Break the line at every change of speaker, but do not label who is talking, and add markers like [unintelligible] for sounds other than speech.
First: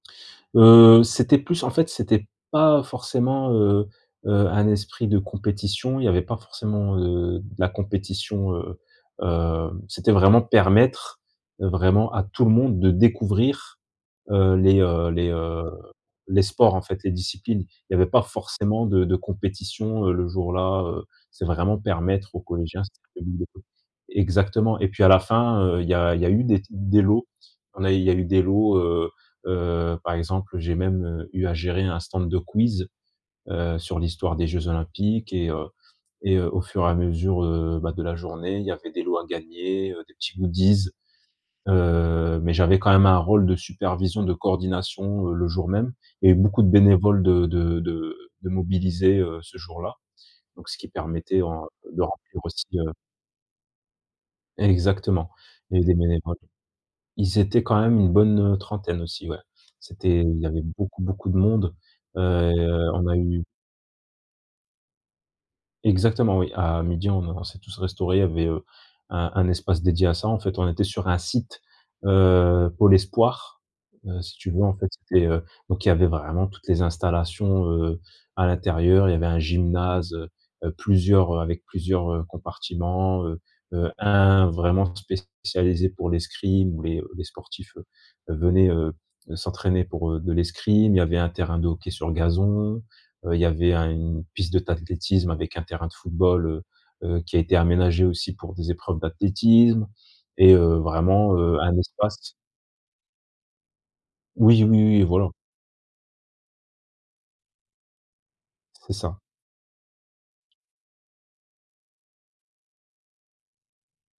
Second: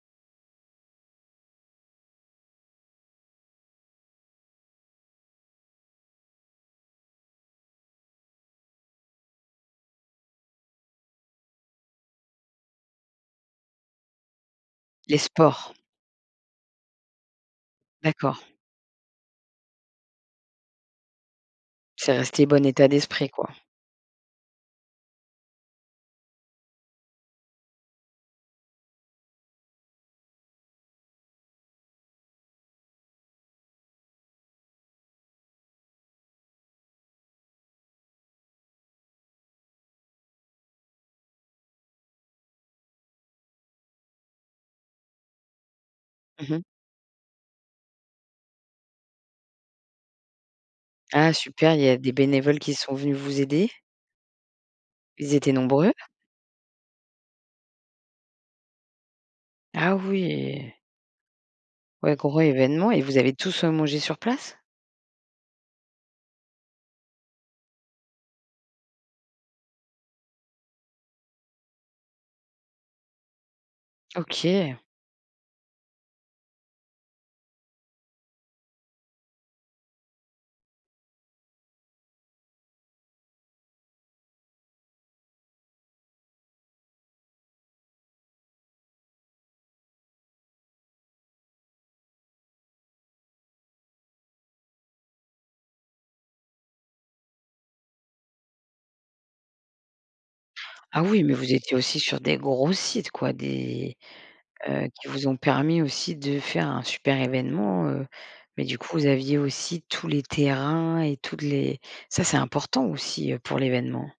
Heu, c'était plus en fait c'était pas forcément, heu heu, un esprit de compétition. Il y avait pas forcément, heu, de la compétition, heu heu, c'était vraiment permettre, heu, vraiment à tout le monde de découvrir, heu, les, heu
Les
les, heu
sports.
les sports en fait, les disciplines. Il y avait pas
D'accord.
forcément de de compétition, heu, le jour-là, heu, c'est vraiment
C'est
permettre aux
resté, bon
collégiens
état d'esprit, quoi.
[unintelligible] exactement, et puis à la fin, heu, il y a il y a eu des t des lots, on a il y a eu des lots, heu heu, par exemple j'ai même, heu, eu à gérer un stand de quiz, heu, sur l'histoire des jeux olympiques et, heu et, heu, au fur, et à mesure, heu, bah, de la journée il y avait des lots à gagner, heu, des petits goodies. Heu, mais j'avais quand même un rôle de supervision, de coordination, heu, le jour même. Il y avait
Mmh mh.
beaucoup de bénévoles de de de de mobilisés, heu, ce jour-là, donc ce qui
Ah
permettait en
super, il y
de
des
remplir
bénévoles
aussi,
qui sont
heu
venus vous aider?
Exactement,
Ils étaient
il y avait
nombreux?
des bénévoles ils étaient, quand même, une bonne, heu, trentaine, aussi, ouais.
Ah
C'était il y avait
oui.
beaucoup, beaucoup de monde.
Ouais,
Heu,
gros événement, et
on a
vous avez
eu
tous, heu, mangé sur place?
Exactement oui, à 12:00 on a on s'est tous restaurés, il y avait, heu, un un espace dédié à ça. En fait on était sur un site, heu, pour l'espoir. Heu, si tu veux, en
OK.
fait, c'était, heu, donc il y avait vraiment toutes les installations, heu, à l'intérieur, il y avait un gymnase, heu heu, plusieurs, heu avec plusieurs, heu, compartiments, heu heu, un vraiment spécialisé pour l'escrime où les, heu, les sportifs, heu heu, venaient, heu, s'entraîner pour, heu, de l'escrime. Il y avait un terrain de hockey sur gazon, heu, il y avait un une piste de d'athlétisme avec un terrain de football, heu heu, qui a été aménagé aussi pour des épreuves d'athlétisme et heu,
Ah oui, mais
vraiment,
vous
heu, un
étiez aussi sur
espace
des gros sites, quoi, des
Oui, oui,
heu,
oui,
qui vous
voilà.
ont permis aussi de faire un super événement, heu. Mais du coup,
C'est
vous
ça.
aviez aussi tous les terrains et toutes les ça, c'est important aussi, heu, pour l'événement.